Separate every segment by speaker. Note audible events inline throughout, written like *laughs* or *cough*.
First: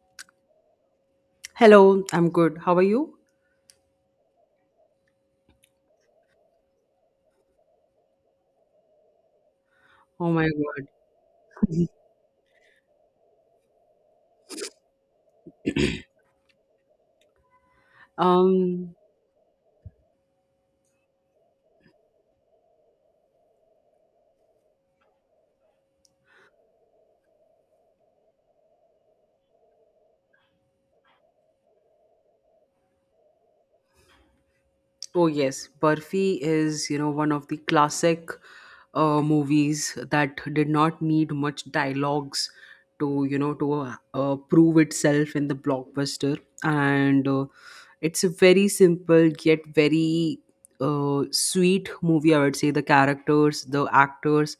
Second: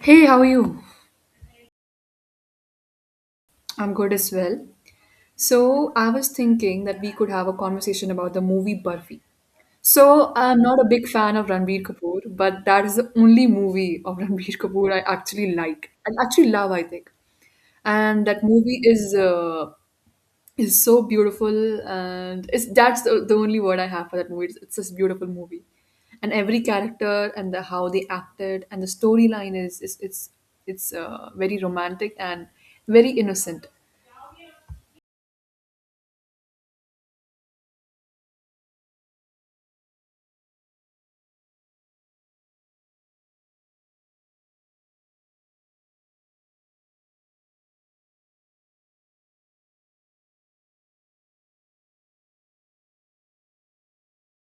Speaker 1: Hey, how are you?
Speaker 2: Hello, I'm good. How are you?
Speaker 1: I'm good as well. So, I was thinking that we could have a conversation about the movie Barfi.
Speaker 2: Oh
Speaker 1: So,
Speaker 2: my
Speaker 1: I'm not a
Speaker 2: God.
Speaker 1: big fan of Ranbir Kapoor, but that is the only movie of *laughs* Ranbir Kapoor I actually like. I actually love, I think. And that movie
Speaker 2: Um,
Speaker 1: is so beautiful, and it's that's the only word I have for that movie, it's this beautiful movie, and every character and the how they acted, and the storyline is it's very romantic and very innocent.
Speaker 2: oh yes, Barfi is, you know, one of the classic movies that did not need much dialogues to, you know, to prove itself in the blockbuster. And it's a very simple yet very sweet movie, I would say. The characters, the actors,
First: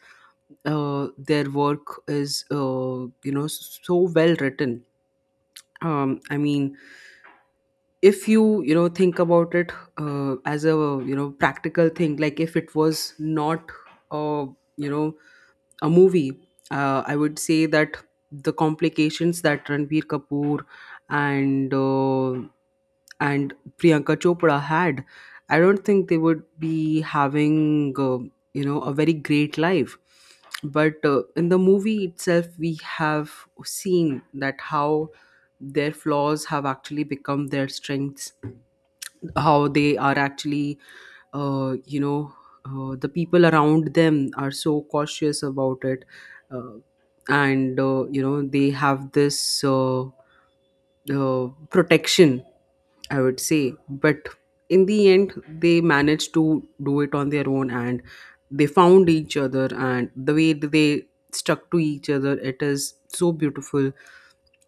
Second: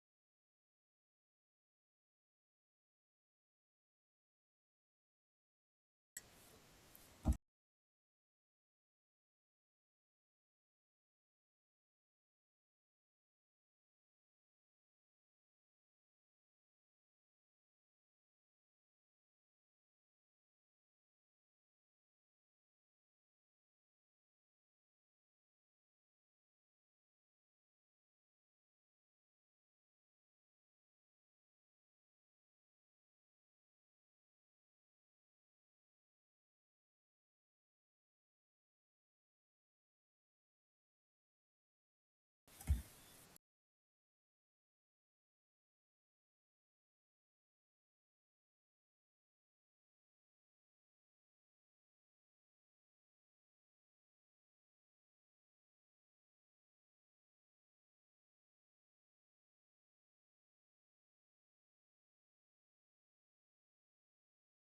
Speaker 2: their work is, you know, so well written. I mean, if you you know think about it as a practical thing, like if it was not uh, you know a movie, I would say that the complications that Ranbir Kapoor and uh, and Priyanka Chopra had, I don't think they would be having uh, a very great life. But in the movie itself, we have seen that how their flaws have actually become their strengths, how they are actually, uh, you know the people around them are so cautious about it. Uh, and uh, you know, they have this protection, I would say. But in the end, they managed to do it on their own, and they found each other. And the way that they stuck to each other, it is so beautiful.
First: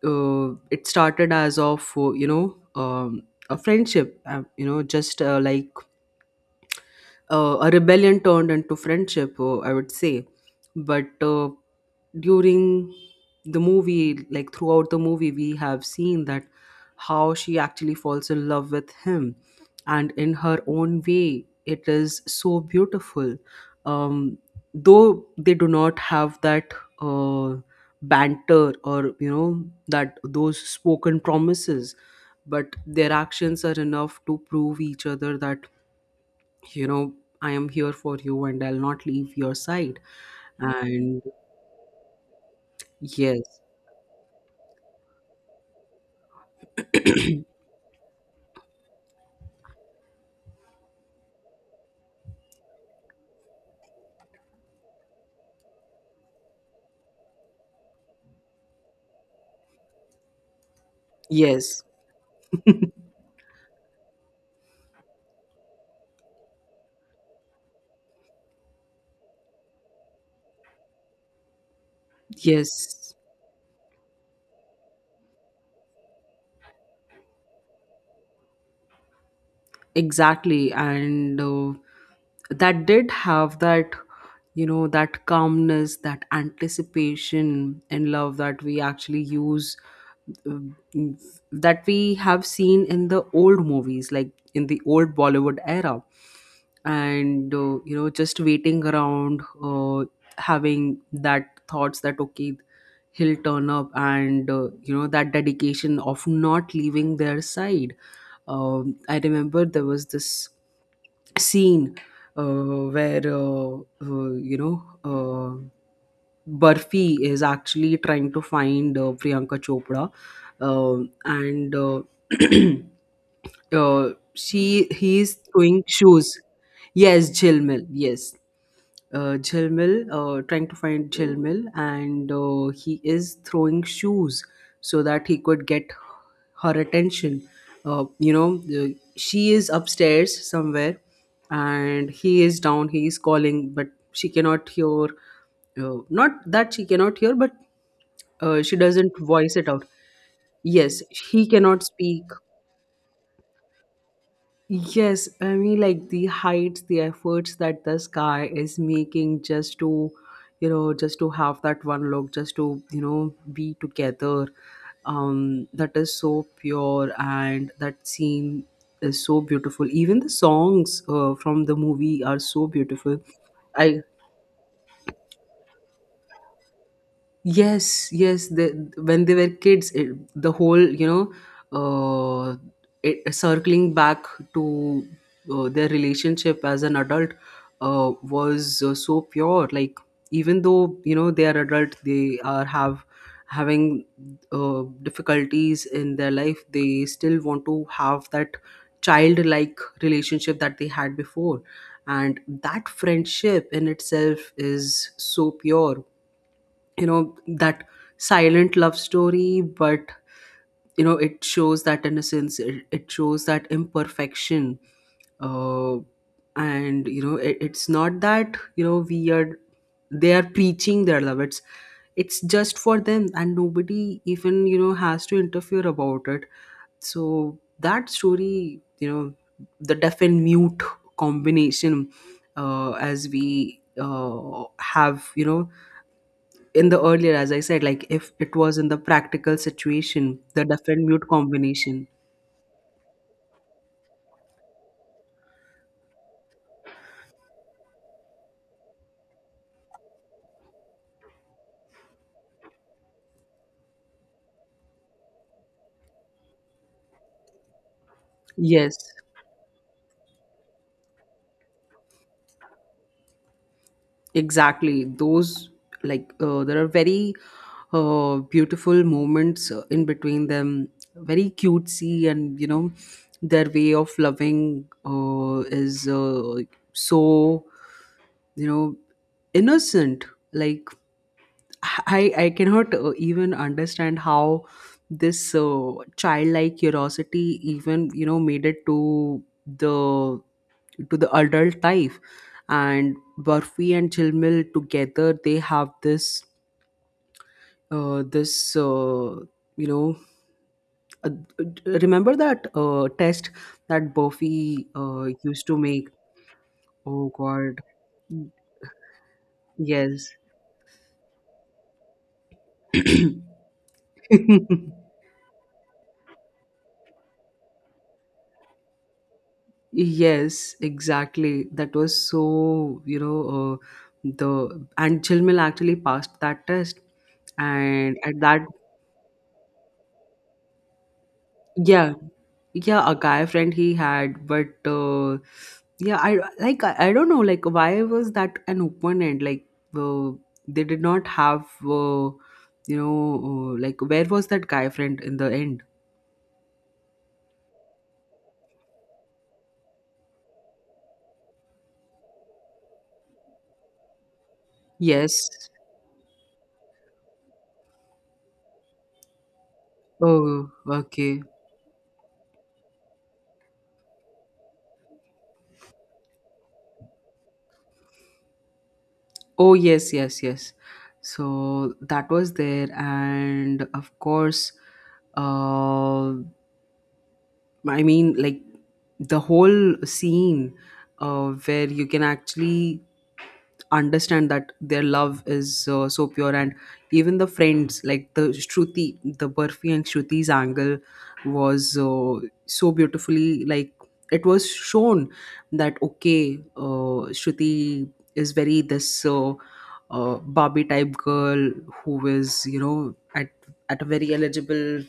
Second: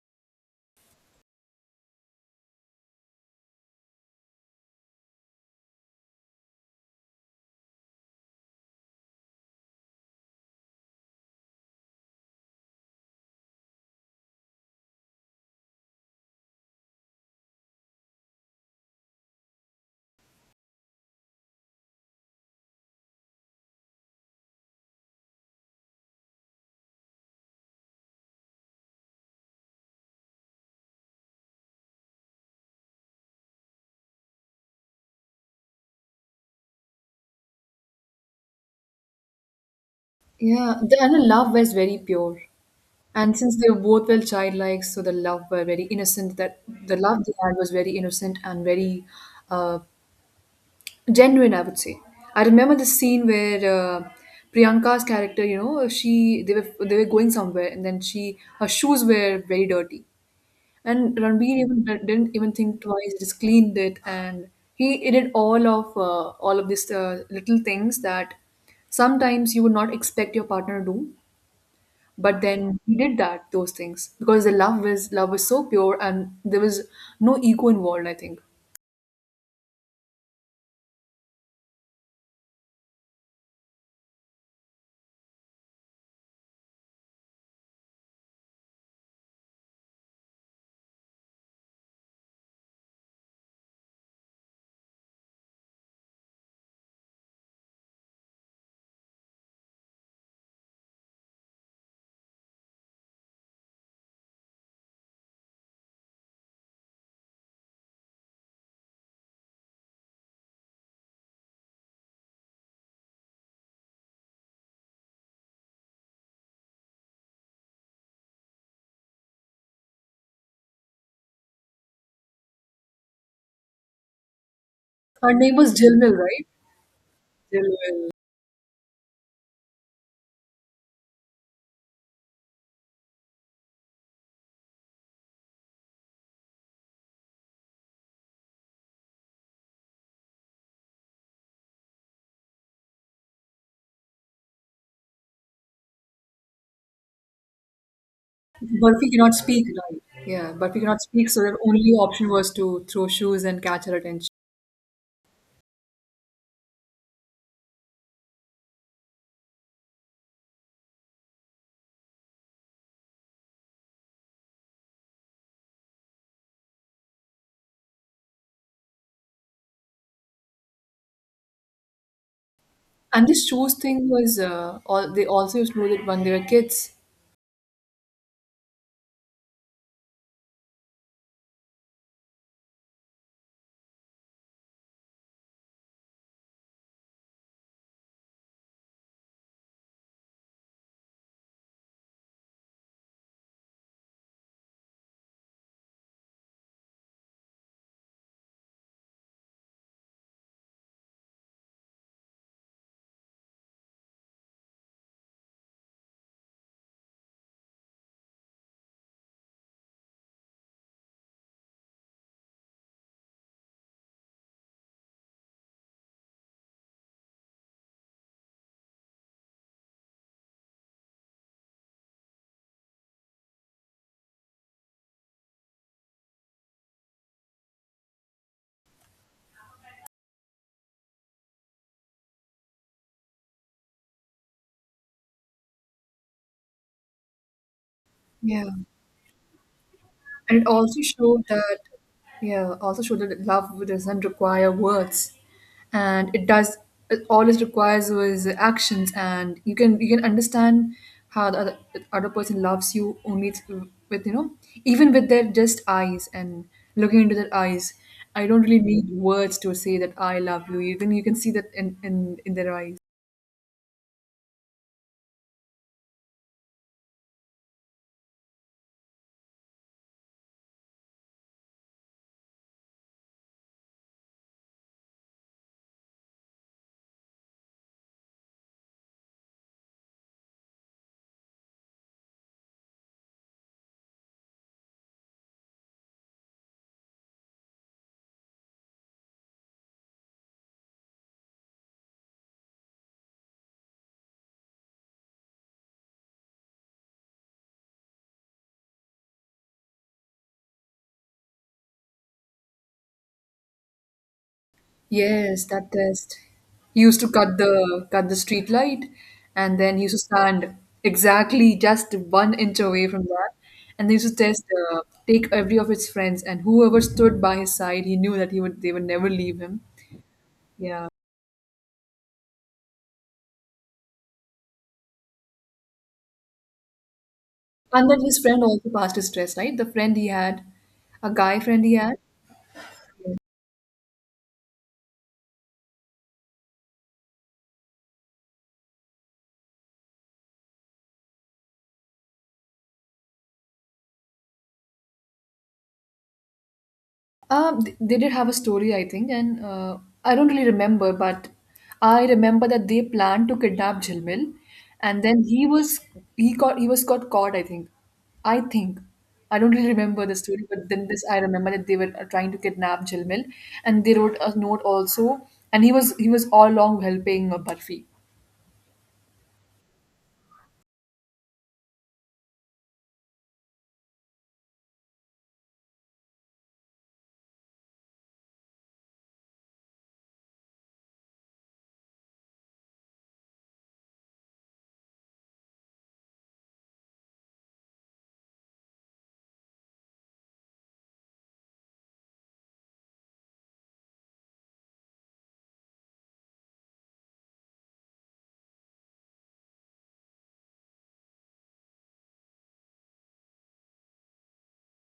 Speaker 2: It started as of, you know, a friendship, you know, just like a rebellion turned into friendship, I would say. But during the movie, like throughout the movie, we have seen that how she actually falls in love with him, and in her own way, it is so beautiful. Um, though they do not have that uh, banter or you know, that those spoken promises, but their actions are enough to prove each other that you know, I am here for you and I'll not leave your side,
Speaker 1: Yeah, and
Speaker 2: and
Speaker 1: the love was very pure. And since
Speaker 2: yes,
Speaker 1: they both were childlike, so the love were very innocent, that the love they had was very innocent and very uh, genuine, I would say. I remember the scene where Priyanka's character, she they were going somewhere, and then she her shoes were very dirty, and Ranbir
Speaker 2: yes,
Speaker 1: didn't even think twice, just cleaned it. And he did all of these little things that sometimes you would not expect your partner to do, but then he
Speaker 2: yes,
Speaker 1: did that those things, because the love was so pure, and there was no ego involved, I think.
Speaker 2: exactly. And that did have that you know, that calmness, that anticipation and love that we actually use, uh, that we have seen in the old movies, like in the old Bollywood era. And you know, just waiting around, having that thoughts that okay, he'll turn up. And you know, that dedication of not leaving their side. I remember there was this scene where uh, you know uh, Burfi is actually trying to find Priyanka Chopra. And *clears throat* she he
Speaker 1: Her
Speaker 2: is
Speaker 1: name was
Speaker 2: throwing
Speaker 1: Jilmil,
Speaker 2: shoes.
Speaker 1: right?
Speaker 2: Yes, Jilmil.
Speaker 1: Jilmil.
Speaker 2: Yes, Jhilmil, trying to find Jhilmil, and he is throwing shoes so that he could get her attention. You know, the, she is upstairs somewhere, and he is down. He is calling, but she cannot hear. Not that she cannot hear, but she
Speaker 1: But we
Speaker 2: doesn't
Speaker 1: cannot
Speaker 2: voice
Speaker 1: speak,
Speaker 2: it out.
Speaker 1: right? Yeah, but we cannot
Speaker 2: Yes,
Speaker 1: speak, so
Speaker 2: he
Speaker 1: the
Speaker 2: cannot
Speaker 1: only
Speaker 2: speak.
Speaker 1: option was to throw shoes and catch her attention.
Speaker 2: Yes, I mean, like the heights, the efforts that this guy is making just to, you know, just to have that one look, just to, you know, be together. That is so pure, and that scene is so beautiful. Even the songs from the movie are so beautiful.
Speaker 1: And this shoes
Speaker 2: I,
Speaker 1: thing was all they also used to do it when they were kids.
Speaker 2: yes, yes. The, when they were kids, it, the whole you know, it, circling back to their relationship as an adult was so pure. Like even though you know, they are adult, they are have having difficulties in their life. They still want to have that childlike relationship that they had before, and that friendship in itself is so pure, you know, that silent love story. But you know, it shows that innocence, it shows that imperfection. Uh, and you know, it's not that you know, we are they are preaching their love. It's just for them, and nobody even you know, has to interfere about it. So that story, you know, the deaf and mute combination, as we have you know, in the earlier, as I said, like if it
Speaker 1: Yeah.
Speaker 2: was in the practical situation,
Speaker 1: And
Speaker 2: the
Speaker 1: it
Speaker 2: deaf
Speaker 1: also
Speaker 2: and mute
Speaker 1: showed that,
Speaker 2: combination.
Speaker 1: yeah, also showed that love doesn't require words, and it does. All it requires was actions, and you can understand how the other person loves you, only with, even with their just eyes and looking into their eyes. I don't really need
Speaker 2: Yes,
Speaker 1: words to say that I love you. You can see that in their eyes.
Speaker 2: exactly. Those, like there are very beautiful moments in between them, very cutesy. And you know, their way of loving is so you know, innocent. Like I cannot even understand how this childlike curiosity even you know, made it to the adult life. And Burfi and Chilmil together, they have this uh, this uh, you know uh, remember that test that Buffy
Speaker 1: Yes,
Speaker 2: used to
Speaker 1: that
Speaker 2: make.
Speaker 1: test. He used to
Speaker 2: Oh
Speaker 1: cut
Speaker 2: God,
Speaker 1: the cut the street light, and then he used to
Speaker 2: yes.
Speaker 1: stand exactly just 1 inch away from that. And they used to test, uh,
Speaker 2: *clears throat*
Speaker 1: take every of his friends, and whoever stood by his side, he knew that he would they would never leave him.
Speaker 2: Yes,
Speaker 1: Yeah.
Speaker 2: exactly. That was so, you know, the, and Chilmil actually passed that test.
Speaker 1: And
Speaker 2: And
Speaker 1: then his
Speaker 2: at
Speaker 1: friend
Speaker 2: that,
Speaker 1: also passed his test, right? The friend he had, a guy friend he
Speaker 2: yeah,
Speaker 1: had.
Speaker 2: yeah, a guy friend he had. But yeah, I like I don't know, like why was that an open end? Like uh, they did not have, you know, like where was that guy friend in the end?
Speaker 1: They did have a story, I think, and I don't really remember, but I remember that they planned to kidnap Jhilmil, and then
Speaker 2: Yes.
Speaker 1: he was got caught. I think, I don't really remember the story,
Speaker 2: Oh,
Speaker 1: but then this I
Speaker 2: okay.
Speaker 1: remember that they were trying to kidnap Jhilmil, and they wrote a note also, and he was all along helping Barfi.
Speaker 2: Oh, yes, yes, yes. So that was there. And of course, uh, I mean, like the whole scene where you can actually understand that their love is so pure. And even the friends, like the Shruti, the Burfi and Shruti's angle was so beautifully, like, it was shown that, okay, Shruti is very this. Barbie type girl who is you know, at a very eligible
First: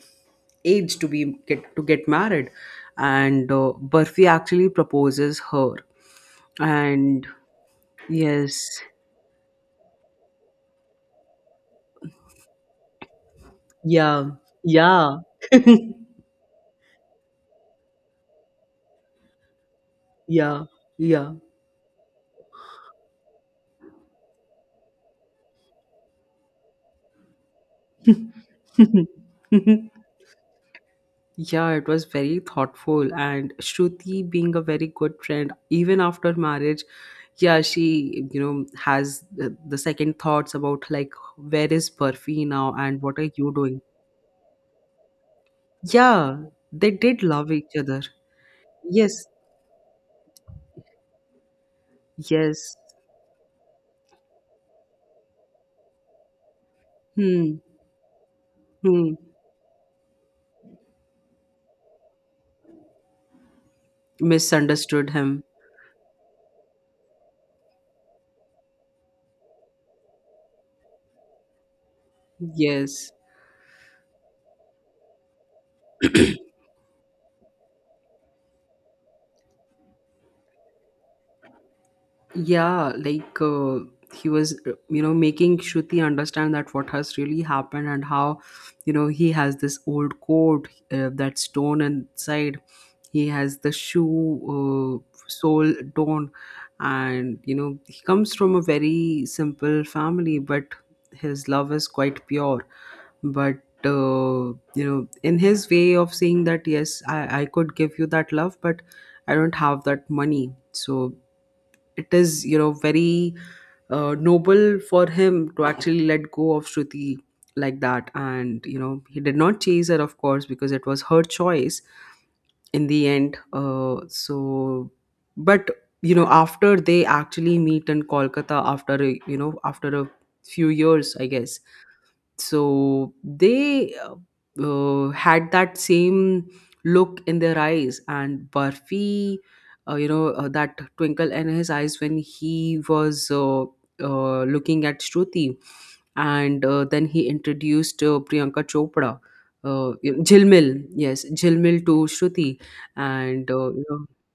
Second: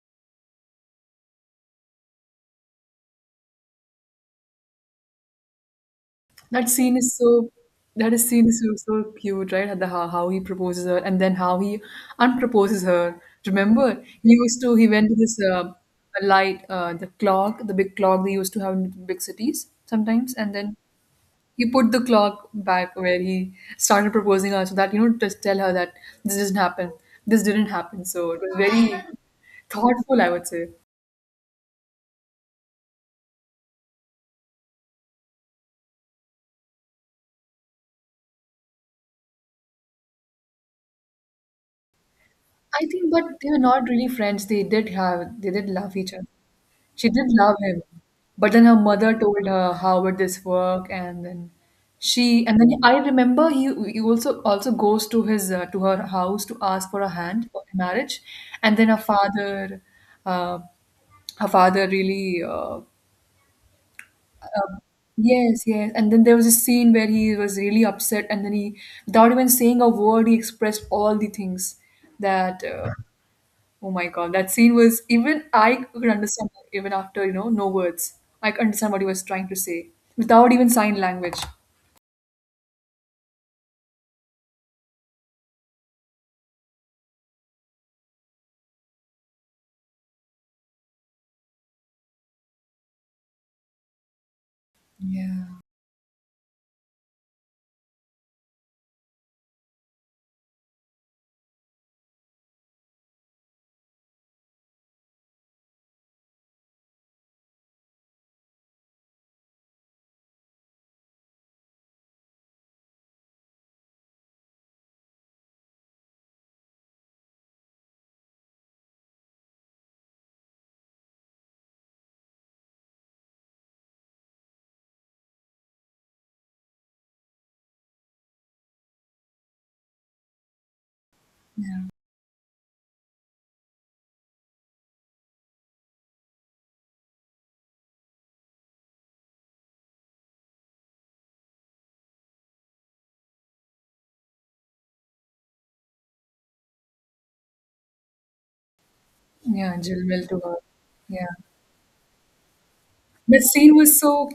Speaker 2: age to be get to get married, and Burfi actually proposes her,
Speaker 1: That scene is
Speaker 2: and
Speaker 1: so that is scene is so
Speaker 2: yes,
Speaker 1: so cute, right? How, how he proposes her, and then how he unproposes her. Remember,
Speaker 2: yeah,
Speaker 1: he went to
Speaker 2: yeah,
Speaker 1: this
Speaker 2: *laughs*
Speaker 1: light the clock, the big clock they used to have in big cities sometimes, and
Speaker 2: yeah,
Speaker 1: then
Speaker 2: yeah.
Speaker 1: he put the clock back where he started proposing her, so that you know just tell her that this didn't happen, this didn't happen. So it was very
Speaker 2: *laughs*
Speaker 1: thoughtful, I would say.
Speaker 2: Yeah, it was very thoughtful. And Shruti being a very good friend, even after marriage, yeah, she, you know, has the second thoughts about like, where is Burfi now
Speaker 1: I
Speaker 2: and
Speaker 1: think,
Speaker 2: what
Speaker 1: but
Speaker 2: are
Speaker 1: they
Speaker 2: you
Speaker 1: were
Speaker 2: doing?
Speaker 1: not really friends. They did have they did love each other.
Speaker 2: Yeah, they
Speaker 1: She
Speaker 2: did
Speaker 1: did
Speaker 2: love
Speaker 1: love
Speaker 2: each
Speaker 1: him,
Speaker 2: other.
Speaker 1: but then her mother
Speaker 2: Yes,
Speaker 1: told her how would this work, and then she and then
Speaker 2: yes.
Speaker 1: I remember he also goes to his to her house to ask for a hand
Speaker 2: Hmm,
Speaker 1: for marriage, and then
Speaker 2: hmm.
Speaker 1: uh, her father really.
Speaker 2: Misunderstood him.
Speaker 1: Yes, yes. And then there was a scene where he was really upset, and then he, without even saying a word, he expressed all the things that.
Speaker 2: Yes.
Speaker 1: Oh my God, that scene was even I could understand that even after, no words. I could understand what he was trying to say without even sign language.
Speaker 2: Yeah, like he was you know, making Shruti understand that what has really happened, and how you know, he has this old coat that stone inside, he has the shoe
Speaker 1: Yeah.
Speaker 2: sole torn. And you know, he comes from a very simple family, but his love is quite pure. But you know, in his way of saying that yes, I could give you that love, but I don't have that money. So it is you know, very noble for him to actually let go of Shruti like that. And you know, he did not chase her, of course, because it was her choice in the end. But you know, after they actually meet in Kolkata after a, you know, after a few years I guess, so they had that same look in their eyes. And Barfi, that twinkle in his eyes when he was looking at Shruti. And then he introduced Priyanka Chopra,
Speaker 1: Yeah, Jill
Speaker 2: you know,
Speaker 1: Mill to her.
Speaker 2: Jilmil, yes,
Speaker 1: Yeah.
Speaker 2: Jilmil to Shruti.
Speaker 1: That
Speaker 2: And
Speaker 1: scene
Speaker 2: you
Speaker 1: was
Speaker 2: know,
Speaker 1: so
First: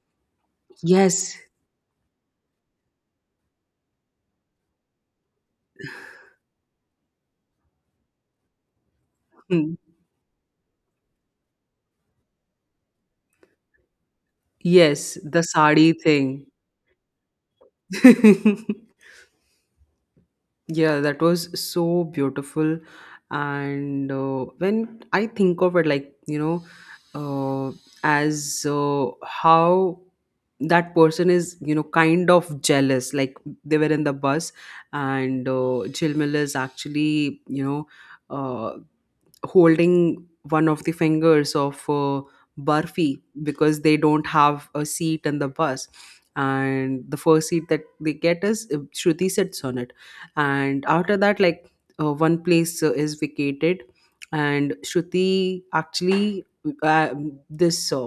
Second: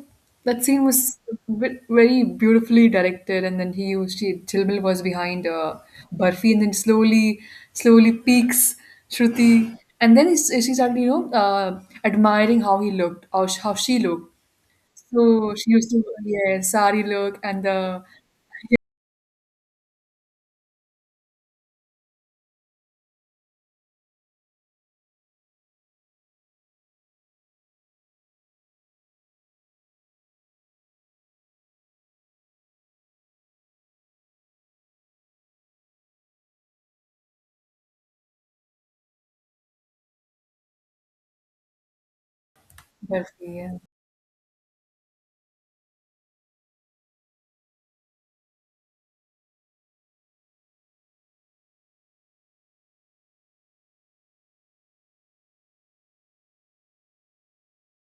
Speaker 1: that scene was
Speaker 2: yes. *laughs*
Speaker 1: very beautifully directed, and then he was she Jill Mill was behind Barfi, and then slowly slowly peeks
Speaker 2: Hmm.
Speaker 1: Shruti, and then she started admiring how he looked, how she looked.
Speaker 2: Yes, the
Speaker 1: So she used
Speaker 2: sari
Speaker 1: to,
Speaker 2: thing.
Speaker 1: yeah, sari look, and the.
Speaker 2: *laughs* Yeah, that was so beautiful. And when I think of it, like, you know, uh, as how that person is, you know, kind of jealous. Like, they were in the bus, and Jilmil is actually, you know, uh, holding one of the fingers of Barfi,
Speaker 1: But yeah,
Speaker 2: because they don't have a seat in the bus. And the first seat that they get is Shruti sits on it. And after that, like one place is vacated, and Shruti actually, uh, this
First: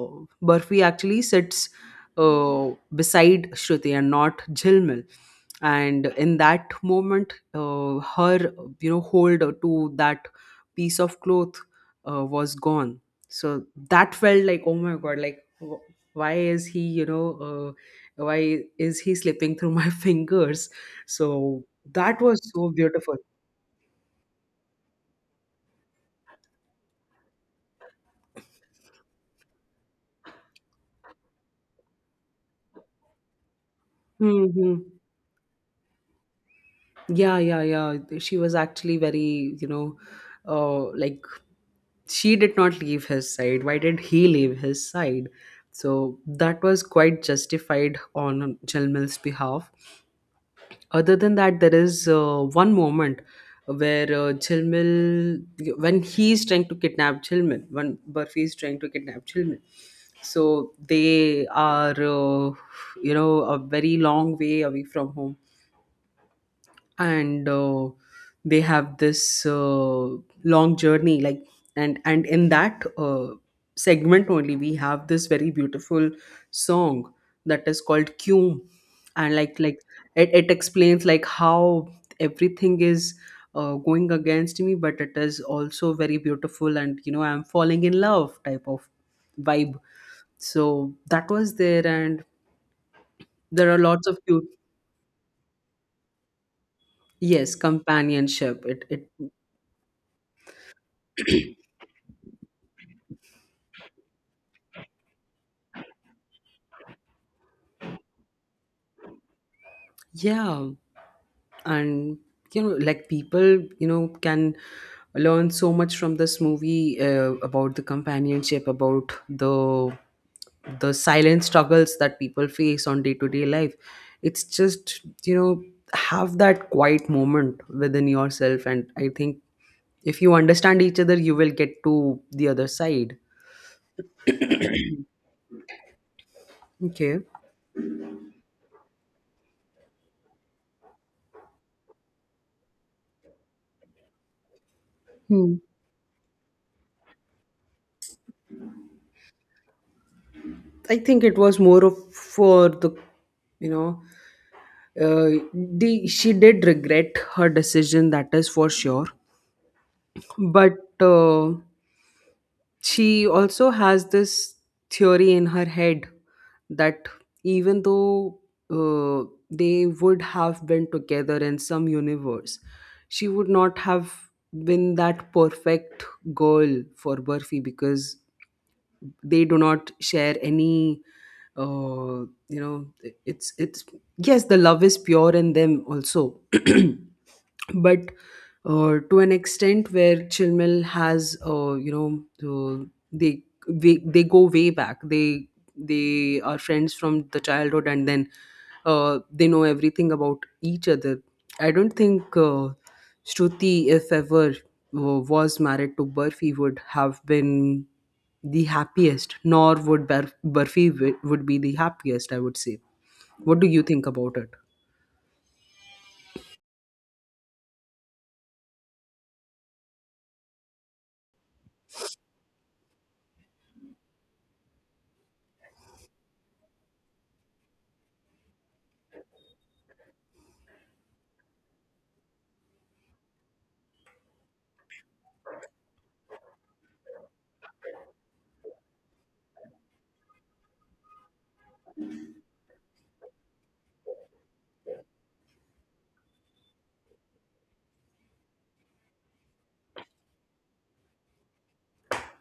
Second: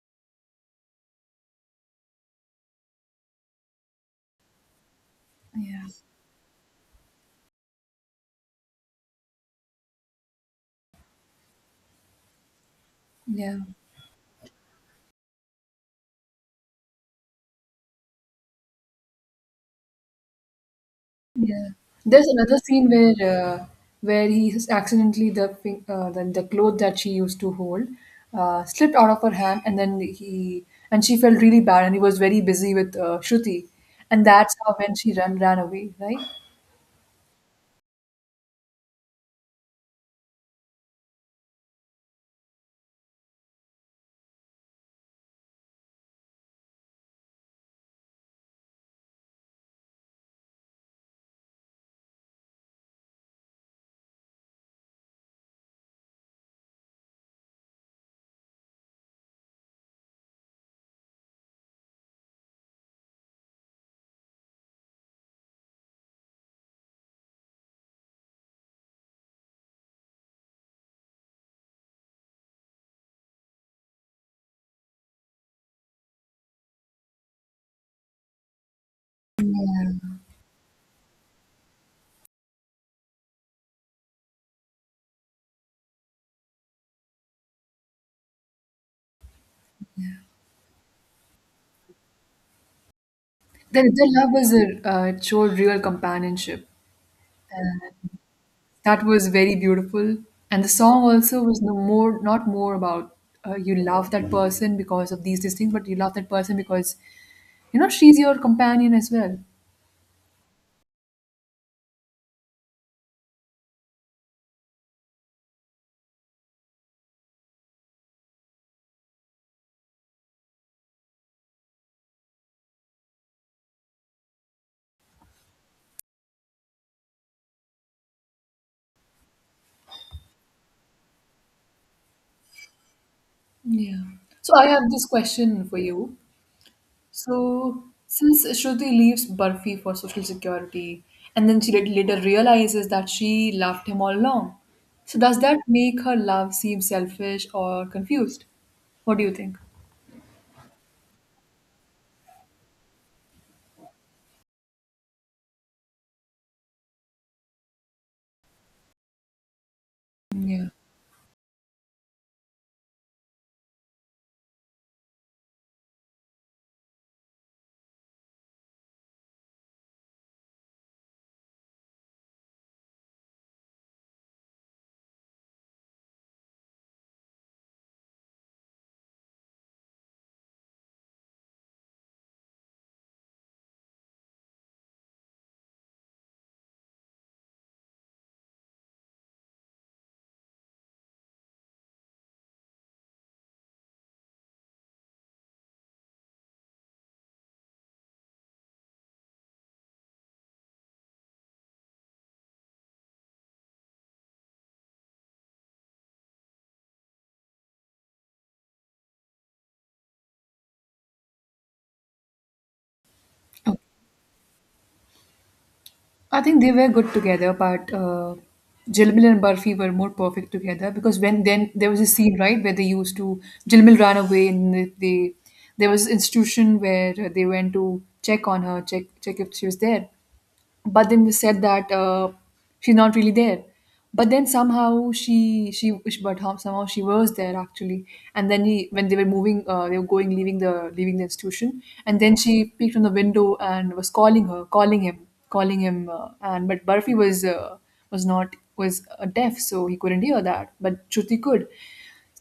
Speaker 2: Barfi actually sits beside Shruti and not Jilmil.
Speaker 1: yeah,
Speaker 2: And in that moment, her you know, hold to that piece of cloth was gone.
Speaker 1: yeah,
Speaker 2: So that felt like, oh my God, like why is he you know, why is he slipping through my *laughs* fingers. So
Speaker 1: yeah.
Speaker 2: that
Speaker 1: There's
Speaker 2: was
Speaker 1: another
Speaker 2: so
Speaker 1: scene
Speaker 2: beautiful.
Speaker 1: where he accidentally the the cloth that she used to hold slipped out of her hand, and then he and she felt really bad, and he was very busy with Shruti, and that's how,
Speaker 2: Hmm.
Speaker 1: when she ran away, right?
Speaker 2: Yeah, yeah, yeah. She was actually very, you know, like, she did not leave his side. Why did he leave his side? So that was quite justified on Jalmil's behalf. Other than that, there is one moment where Jilmil, when he is trying to kidnap Jilmil, when Burfi is trying to kidnap Jilmil, so they are, you know, a very long way away from home. And they have this long journey, like, and in that segment only, we have this very beautiful song that is called Kyum. And like, it, it explains like how everything is going against me, but it is also very beautiful. And you know, I'm falling in love type of vibe. So that was there, and there are
Speaker 1: Their
Speaker 2: lots of
Speaker 1: love
Speaker 2: cute,
Speaker 1: was a. It showed real companionship.
Speaker 2: yes, companionship, it, it.
Speaker 1: That was very beautiful, and the song also was no more not more about you love that person because of these things, but you love that person because she's your companion as well.
Speaker 2: Yeah, and you know, like people you know, can learn so much from this movie about the companionship, about the silent struggles that people face on day to day life. It's just you know, have that quiet moment within yourself. And I think if you understand each other, you will get to the other side.
Speaker 1: Yeah. So I have this question for you.
Speaker 2: Okay.
Speaker 1: So, since Shruti leaves Barfi for social security, and then she later realizes that she loved him all along, so does
Speaker 2: Hmm.
Speaker 1: that make her love seem selfish or confused? What do you think?
Speaker 2: I think it was more of for the you know, the, she did regret her decision, that is for sure.
Speaker 1: Yeah.
Speaker 2: But uh, she also has this theory in her head that even though uh, they would have been together in some universe, she would not have been that perfect girl for Burfi because they do not share any uh, you know it's yes, the love is pure in them also *clears throat* but to an extent where Chilmil has they, they go way back. They they are friends from the childhood, and then they know everything about each other. I don't think Shruti, if ever was married to Burfi, would have been the happiest, nor would Burfi would be the happiest, I would say. What do you think about it?
Speaker 1: I think they were good together, but Jilmil and Barfi were more perfect together, because when then there was a scene, right, where they used to Jilmil ran away, and there was institution where they went to check on her, check if she was there, but then you said that she's not really there, but then somehow she but how- somehow she was there actually, and then he when they were moving, they were going leaving the institution, and then she peeked from the window and was calling him, and but Barfi was deaf, so he couldn't hear that, but Shruti could.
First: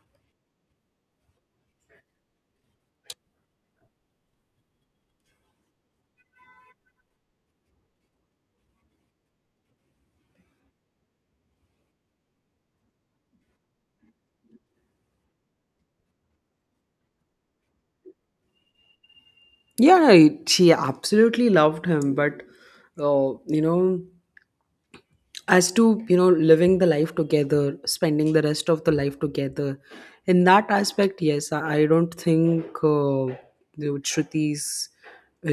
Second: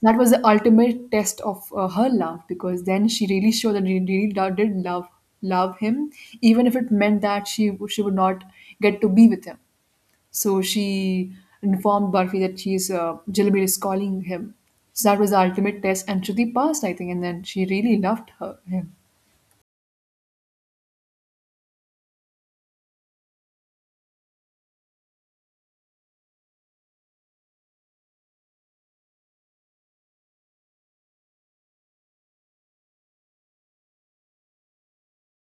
Speaker 1: That was the ultimate test of her love, because then she really showed that she really did love him, even if it meant that she would not get to be with him. So she informed Barfi that she's Jilbir is calling him. So that was the ultimate test, and Shruti passed, I think, and then she really loved her him.
Speaker 2: Yeah, she absolutely loved him, but uh, you know, as to you know living the life together, spending the rest of the life together, in that aspect, yes, I don't think the Shruti's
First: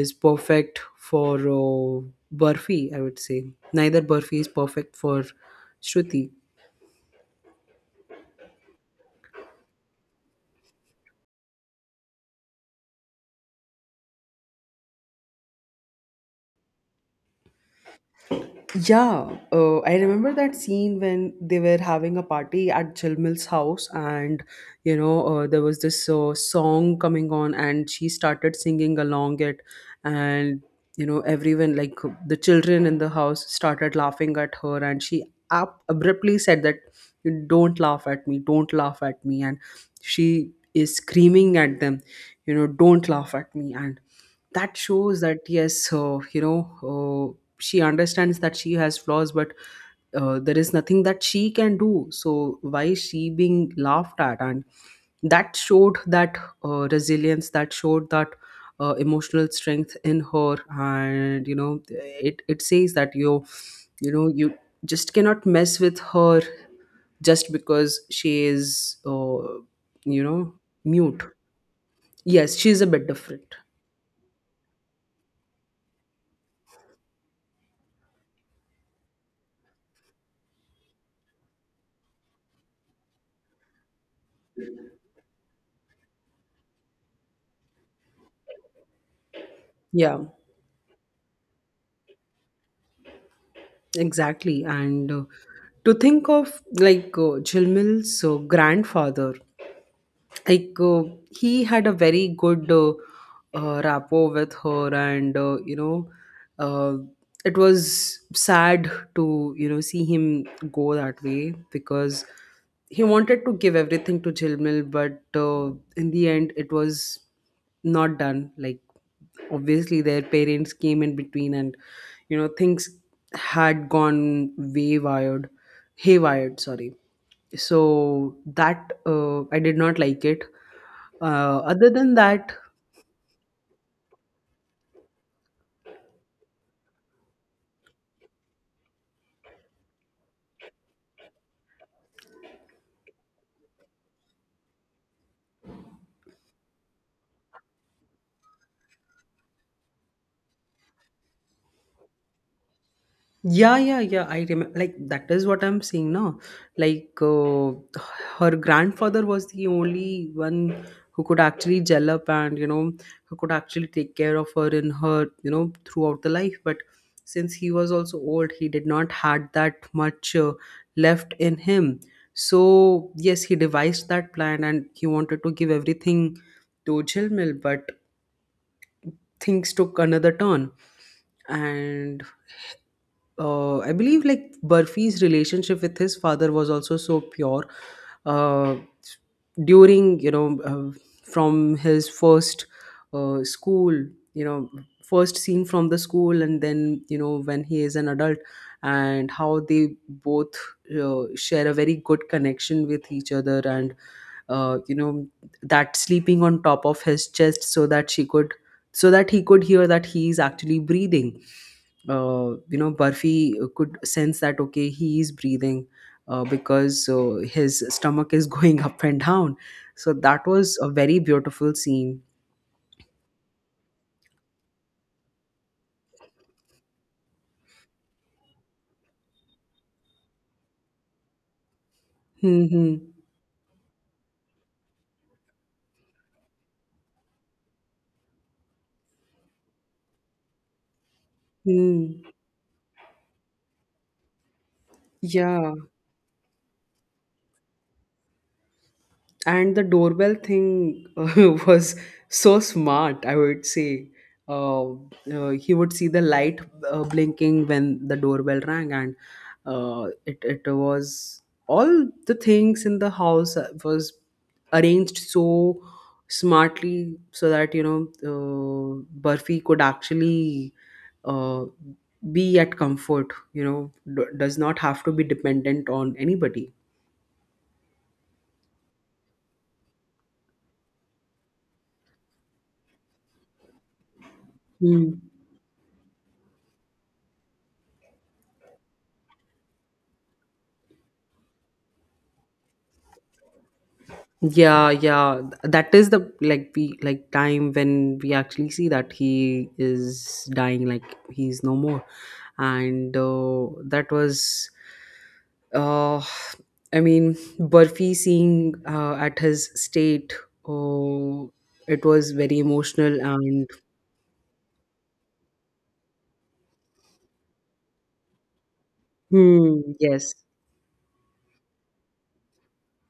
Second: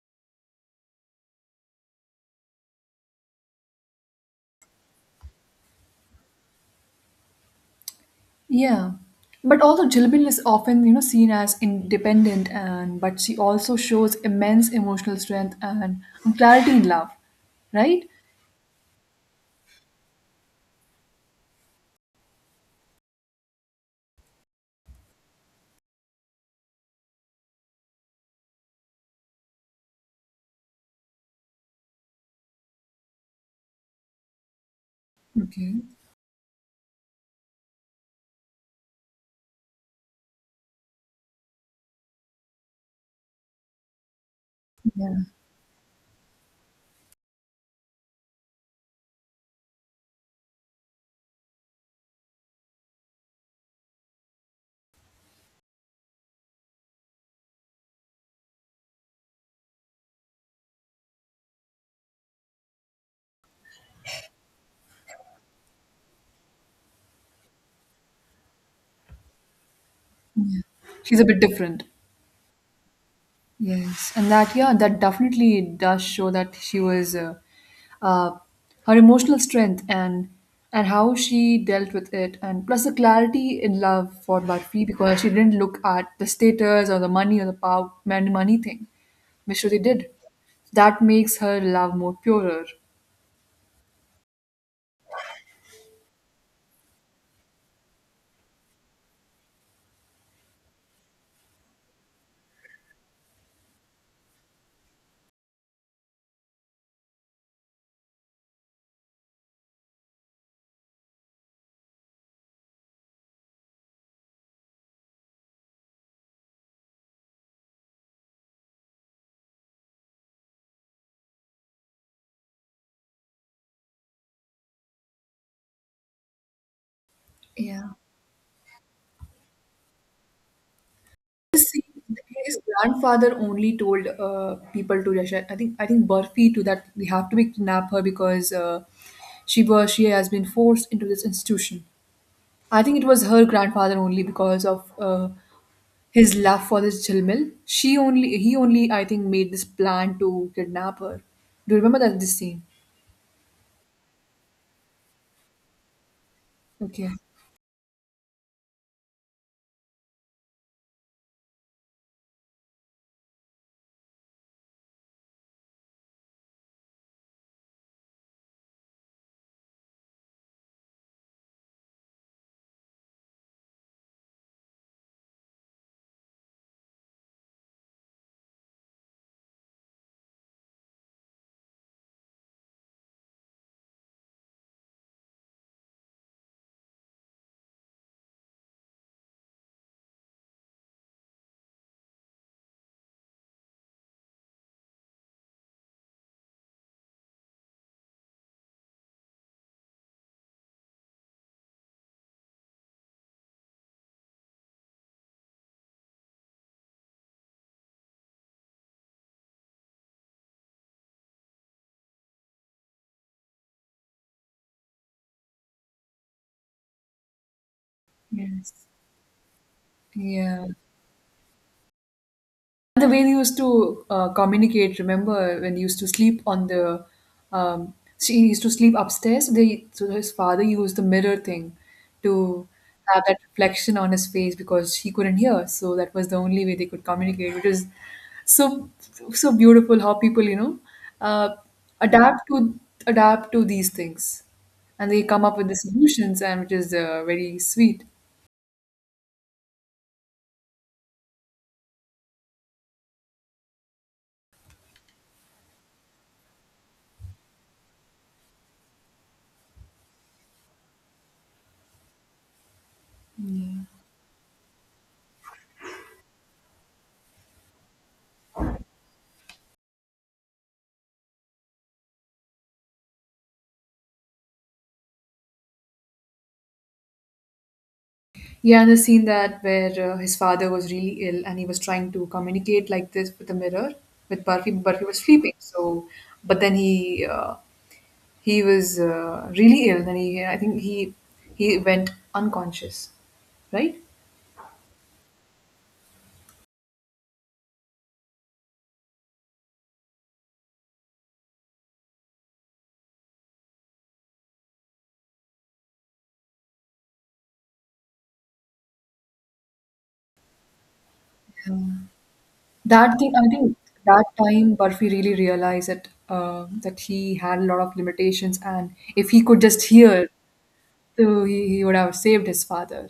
Speaker 2: is perfect for uh, burfi, I would say. Neither Burfi is perfect for Shruti.
Speaker 1: Yeah. But also Jilbil is often, seen as independent, and but she also shows immense emotional strength and clarity in love, right?
Speaker 2: Yeah, I remember that scene when they were having a party at Jill house, and you know, there was this song coming on, and she started singing along it, and you know, everyone like the children in the house started laughing at her, and she
Speaker 1: Okay.
Speaker 2: abruptly said that, "Don't laugh at me! Don't laugh at me!" And she is screaming at them, you know, "Don't laugh at me!" And that shows that, yes, uh, she understands that she has flaws, but there is nothing that she can do, so why is she being laughed at? And that showed that resilience, that showed that emotional strength in her. And you know, it says that you know, you just cannot mess with her just because she is you know
Speaker 1: She's
Speaker 2: mute.
Speaker 1: a bit different.
Speaker 2: Yes, she is a bit different.
Speaker 1: Yes, and that yeah, that definitely does show that she was uh, her emotional strength, and how she dealt with it, and plus the clarity in love for Barfi, because she didn't look at the status or the money or the power man money thing, which really did.
Speaker 2: Yeah.
Speaker 1: That makes her love more purer.
Speaker 2: Exactly. And to think of, like, Jilmil's grandfather, like, he had a very good rapport with her, and you know, uh, it was sad to, you know, see him go that way because he wanted to give everything to Jilmil, but in the end, it was not done. Like, obviously, their parents came in between, and you know, things had gone way wired, haywired, sorry.
Speaker 1: Yeah.
Speaker 2: So that I did not like it. Uh,
Speaker 1: His
Speaker 2: other than that,
Speaker 1: his grandfather only told people to Rashad. I think Burfi to that we have to be kidnap her, because she has been forced into this institution. I think it was her grandfather only, because of his love for this Jilmil. She only He only, I think, made this plan to kidnap her. Do you remember that this scene?
Speaker 2: yeah, yeah, yeah. I remember. Like, that is what I'm seeing now.
Speaker 1: Okay.
Speaker 2: Like her grandfather was the only one who could actually gel up, and you know, who could actually take care of her in her, you know, throughout the life. But since he was also old, he did not had that much left in him. So yes, he devised that plan, and he wanted to give everything to Jilmil, but things took another turn. And I believe, like, Burfi's relationship with his father was also so pure. Uh, During, you know, from his first school, you know, first scene from the school, and then you know, when he is an adult, and how they both share a very good connection with each other. And you know, that sleeping on top of his chest so that she could, so that he could hear that he is actually breathing, you know, Barfi could sense that, okay, he is breathing, because his stomach is going
Speaker 1: Yes.
Speaker 2: *laughs* up and down. So that
Speaker 1: Yeah.
Speaker 2: was a very beautiful scene.
Speaker 1: The way they used to communicate, remember when they used to sleep on um, she used to sleep upstairs. So his father used the mirror thing
Speaker 2: Hmm,
Speaker 1: to
Speaker 2: hmm.
Speaker 1: have that reflection on his face, because he couldn't hear. So that was the only way they could communicate, which is so so beautiful how people uh,
Speaker 2: Hmm.
Speaker 1: adapt to adapt to these things, and they come up with
Speaker 2: Yeah,
Speaker 1: the solutions, and which is very sweet.
Speaker 2: and the doorbell thing *laughs* was so smart, I would say. uh, he would see the light blinking when the doorbell rang, and it was all the things in the house was arranged so smartly so that you know, Burfi could actually uh, be at comfort, you know, does not have to be dependent on anybody.
Speaker 1: Yeah, and the scene that where his father was really ill, and he was trying to communicate like this, with the mirror, with Barfi, but
Speaker 2: Hmm.
Speaker 1: was sleeping. So, but then he was really ill. Then he, I think he went unconscious, right?
Speaker 2: Yeah, yeah. That is the, like, we like time when we actually see that he is dying, like he's no more. And that was, uh, I mean, Burfi seeing at his state, oh, it was very
Speaker 1: That
Speaker 2: emotional.
Speaker 1: thing, I
Speaker 2: And
Speaker 1: think that time Barfi really realized that that he had a lot of limitations, and if he could just
Speaker 2: hmm,
Speaker 1: hear,
Speaker 2: yes,
Speaker 1: so he would have saved his father.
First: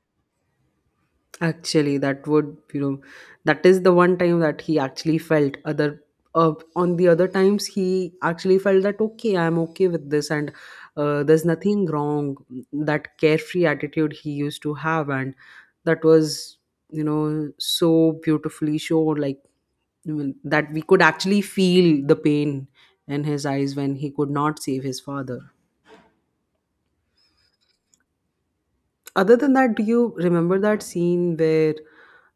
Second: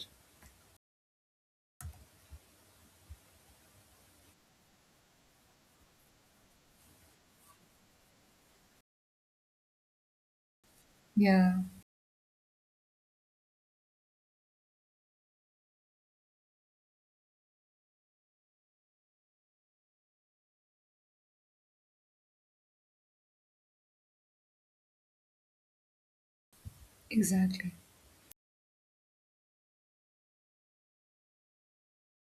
Speaker 2: actually, that would, you know, that is the one time that he actually felt other. On the other times, he actually felt that, okay, I'm okay with this, and there's
Speaker 1: Yeah,
Speaker 2: nothing wrong. That carefree attitude he used to have, and that was, you know, so beautifully shown. Like, you know, that we could actually feel the pain in his eyes when he could not save his father.
Speaker 1: exactly.
Speaker 2: Other than that, do you remember that scene where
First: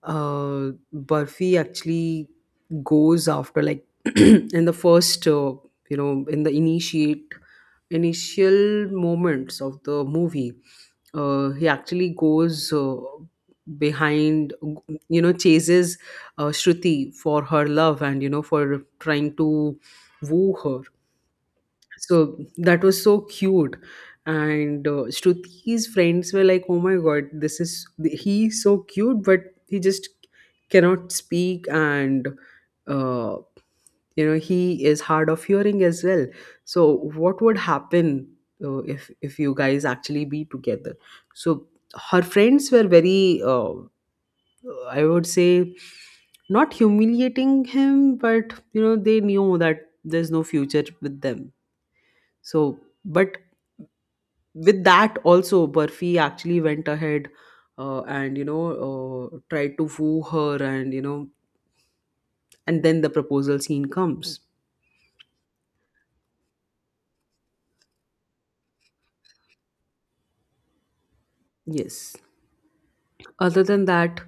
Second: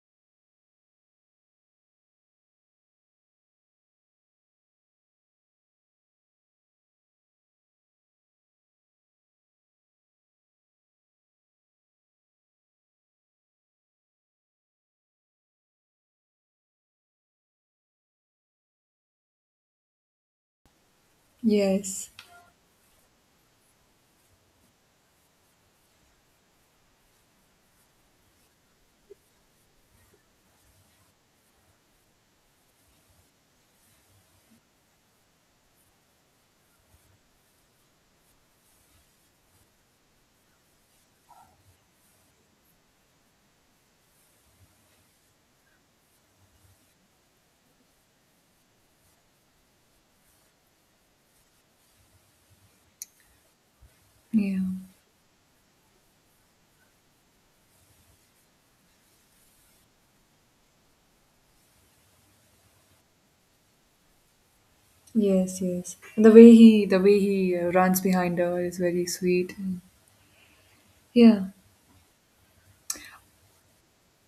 Speaker 2: Burfi actually goes after, like, *clears throat* in the first, you know, in the initiate initial moments of the movie, he actually goes behind, you know, chases Shruti for her love, and you know, for trying to woo her.
Speaker 1: Yes.
Speaker 2: So that was so cute. And Shruti's friends were like, oh my god, this is, he's so cute, but he just cannot speak. And, uh, you know, he is hard of hearing as well. So what would happen if you guys actually be together? So her friends were very, I would say, not humiliating him, but, you know, they knew that there's no future with them, so, but
Speaker 1: Yeah.
Speaker 2: with that also, Burfi actually went ahead and you know, tried to woo her, and you know, and then the proposal scene comes.
Speaker 1: Yes, yes. And the the way he runs behind her is very sweet. And yeah,
Speaker 2: Yes. Other than that,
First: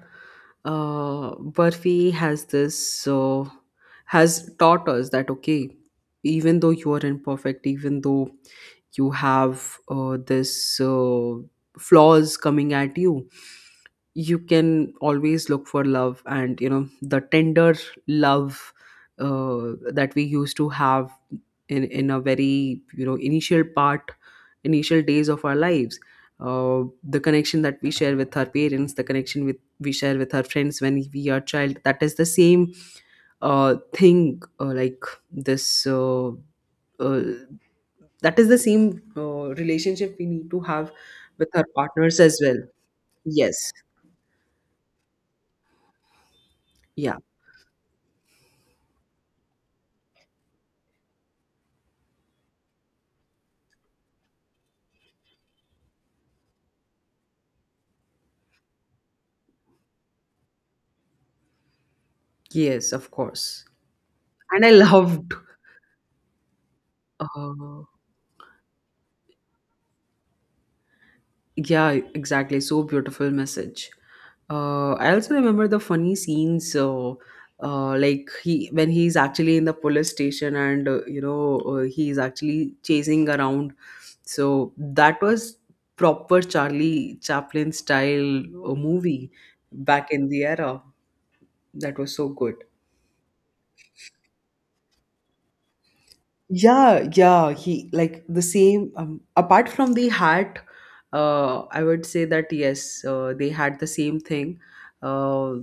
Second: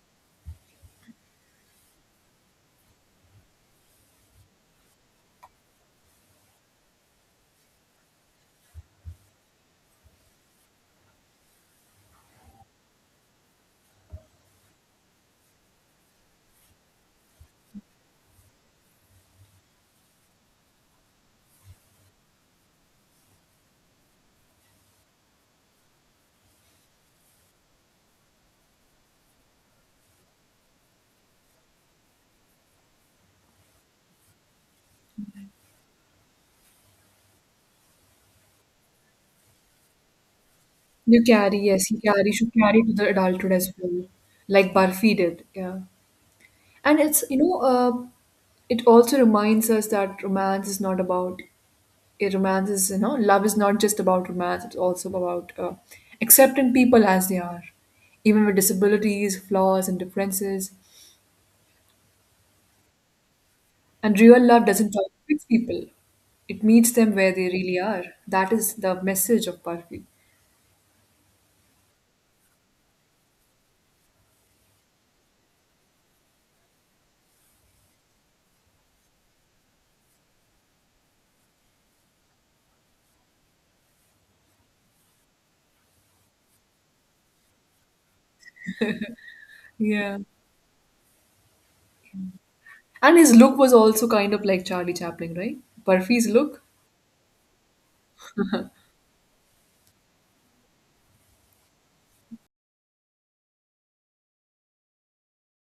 Speaker 2: Burfi has this, has taught us that, okay, even though you are imperfect, even though you have this flaws coming at you, you can always look for love. And you know, the tender love that we used to have in a very, you know, initial part, initial days of our lives, the connection that we share with our parents, the connection with we share with our friends when we are child, that is the same thing, like this uh, that is the same relationship we need to have
Speaker 1: you
Speaker 2: with
Speaker 1: carry.
Speaker 2: our
Speaker 1: Yes, he
Speaker 2: partners
Speaker 1: carry.
Speaker 2: as
Speaker 1: Should
Speaker 2: well.
Speaker 1: carry to the adulthood
Speaker 2: Yes.
Speaker 1: as well, like Barfi did. Yeah, and
Speaker 2: Yeah.
Speaker 1: it's it also reminds us that romance is not about. It romance is you know, love is not just about romance. It's also about accepting people as they are, even with disabilities, flaws, and differences.
Speaker 2: Yes, of course.
Speaker 1: And real
Speaker 2: And
Speaker 1: love
Speaker 2: I
Speaker 1: doesn't try to
Speaker 2: loved,
Speaker 1: fix people. It meets them where they really
Speaker 2: uh,
Speaker 1: are. That is the message of Barfi.
Speaker 2: yeah, exactly. So beautiful message. I also remember the funny scenes. Like, he, when he's actually in the police station, and he's actually chasing around. So that was proper Charlie Chaplin style movie back
Speaker 1: Yeah.
Speaker 2: in the era. That was so good.
Speaker 1: And his look was also kind of like Charlie Chaplin, right? Barfi's look.
Speaker 2: Yeah, yeah, he like the same. Apart from the hat, I would say that, yes, they had the same thing. Uh,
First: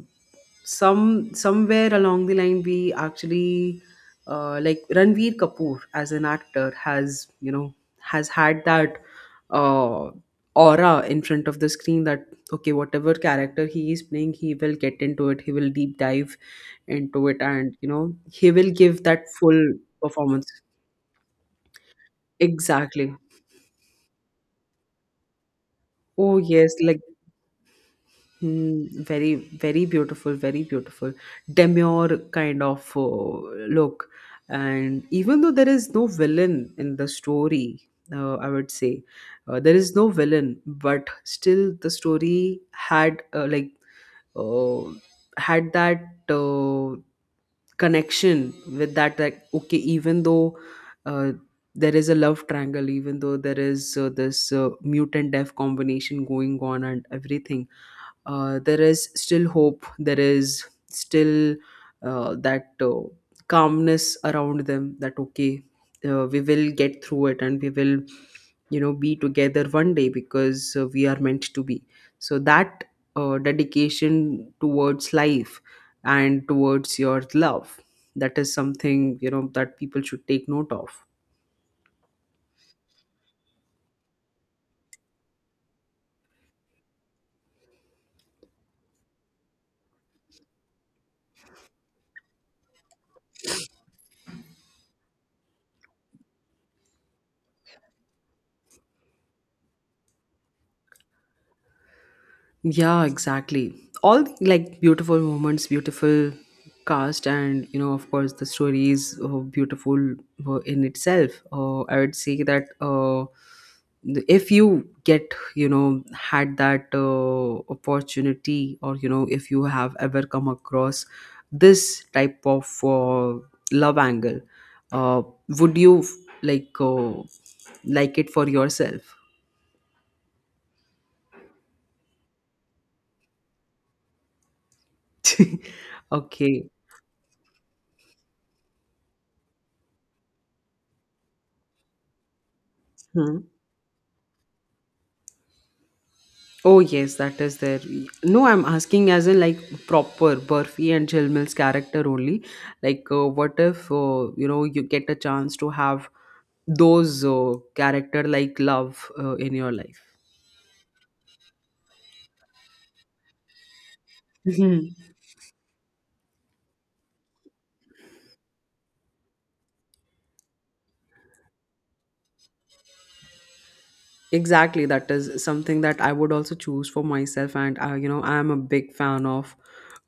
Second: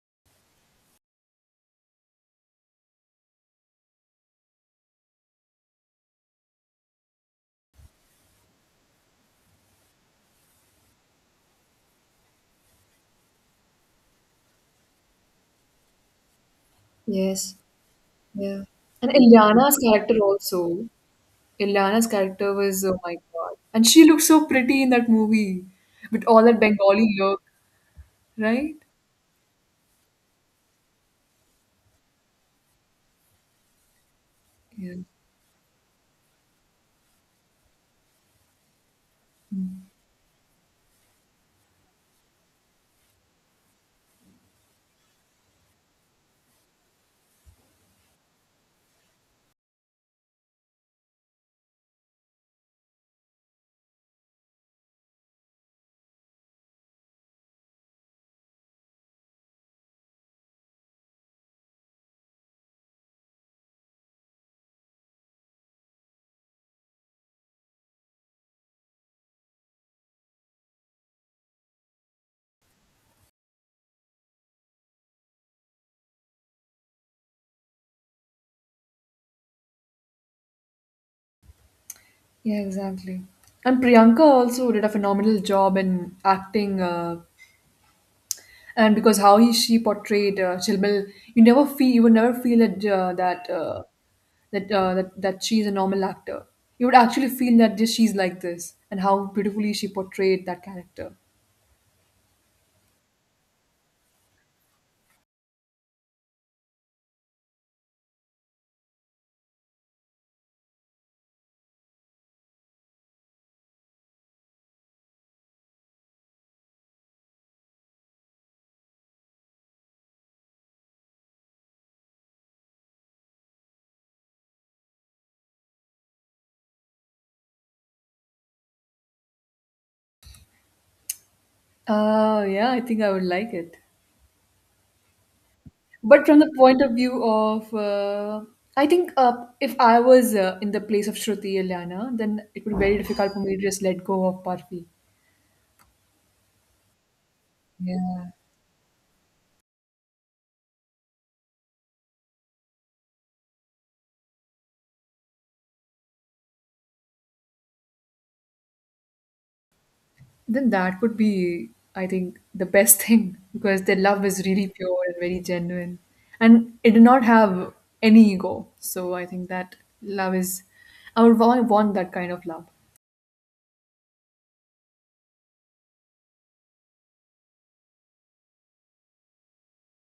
Speaker 2: some somewhere along the line, we actually like Ranveer Kapoor as an actor, has you know, has had that uh, aura in front of the screen that, okay, whatever character he is playing, he will get into it, he will deep dive into it,
Speaker 1: Yes.
Speaker 2: and you know, he
Speaker 1: Yeah.
Speaker 2: will give
Speaker 1: And
Speaker 2: that full
Speaker 1: Ilyana's character
Speaker 2: performance.
Speaker 1: also. Ilyana's character was, oh my
Speaker 2: Exactly.
Speaker 1: God. And she looked so pretty in that movie with
Speaker 2: Oh
Speaker 1: all that
Speaker 2: yes, like,
Speaker 1: Bengali look, right?
Speaker 2: mm, very, very beautiful, demure kind of look.
Speaker 1: Yeah.
Speaker 2: And even though there is no villain in the story, I would say there is no villain, but still the story had like uh, had that connection with that. Like, okay, even though uh, there is a love triangle, even though there is this mutant death combination going on and everything, there is still hope, there is still that calmness around them that, okay, we will get through it, and we will, you know, be together one day, because we are meant to be. So that dedication towards life and towards your love, that is something, you know, that people should take note of.
Speaker 1: Yeah, exactly. And Priyanka also did a phenomenal job in acting, and because how he she portrayed Chilmil, you would never feel that she's a normal actor. You would actually feel that she's like this, and how beautifully she portrayed that character.
Speaker 2: Yeah, exactly. All the, like, beautiful moments, beautiful cast, and you know, of course, the story is beautiful in itself. I would say that if you get, you know, had that opportunity, or you know, if you have ever come across this type of love angle, uh, would you like uh, like it for yourself?
Speaker 1: Yeah, I think I would like it.
Speaker 2: *laughs*
Speaker 1: But from the
Speaker 2: Okay.
Speaker 1: point of view of, I think if I was in the place of Shruti Eliana, then it would be very difficult
Speaker 2: Hmm.
Speaker 1: for me to just let go of Parfi.
Speaker 2: Oh yes, that is there.
Speaker 1: Yeah.
Speaker 2: No, I'm asking as in like proper Burfi and Jilmil's character only. Like, what if you know, you get a chance to have those character like love in your life?
Speaker 1: Then that would be, I think, the best *laughs* thing, because their love is really pure
Speaker 2: *laughs*
Speaker 1: and very genuine, and it did not have any ego, so I think that love is I would want that kind of love.
Speaker 2: Exactly, that is something that I would also choose for myself. And you know, I am a big fan of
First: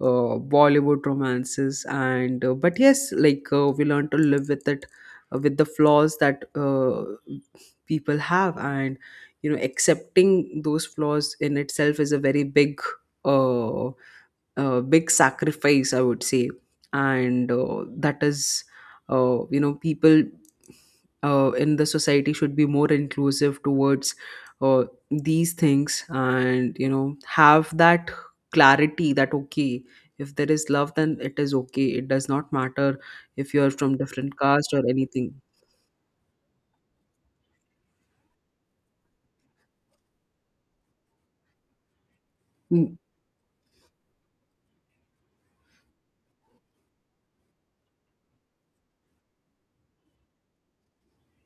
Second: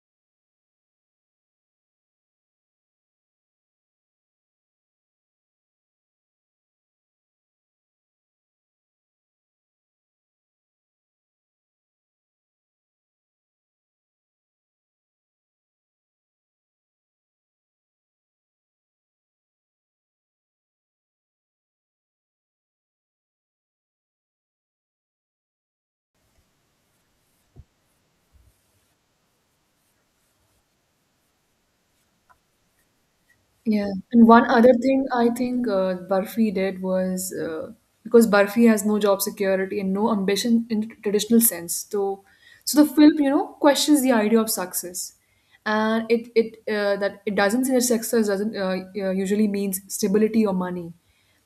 Speaker 2: Bollywood romances. And but yes, like, we learn to live with it, with the flaws that people have, and you know, accepting those flaws in itself is a very big uh, big sacrifice, I would say. And that is you know, people in the society should be more inclusive towards uh, these things, and you know, have that clarity that, okay, if there is love, then it is okay, it does not matter if you're
Speaker 1: Yeah,
Speaker 2: from
Speaker 1: and
Speaker 2: different
Speaker 1: one other
Speaker 2: caste or
Speaker 1: thing I
Speaker 2: anything.
Speaker 1: think Barfi did was, because Barfi has no job security and no ambition in traditional sense. So, the
Speaker 2: Mm,
Speaker 1: film, questions the idea of success, and it doesn't say that success doesn't usually means stability or money.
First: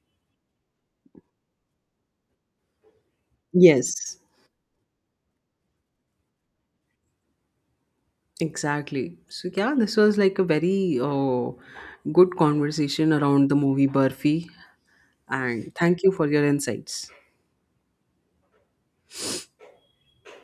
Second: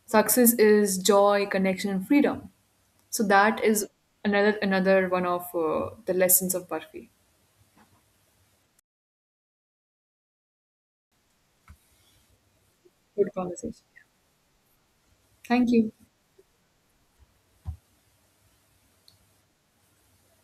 Speaker 1: Success is joy, connection, and freedom. So that is
Speaker 2: yes,
Speaker 1: another one of the lessons of Barfi.
Speaker 2: exactly. So yeah, this was like a very good conversation
Speaker 1: Good
Speaker 2: around the
Speaker 1: conversation.
Speaker 2: movie Burfi. And
Speaker 1: Thank you.
Speaker 2: thank you for your insights.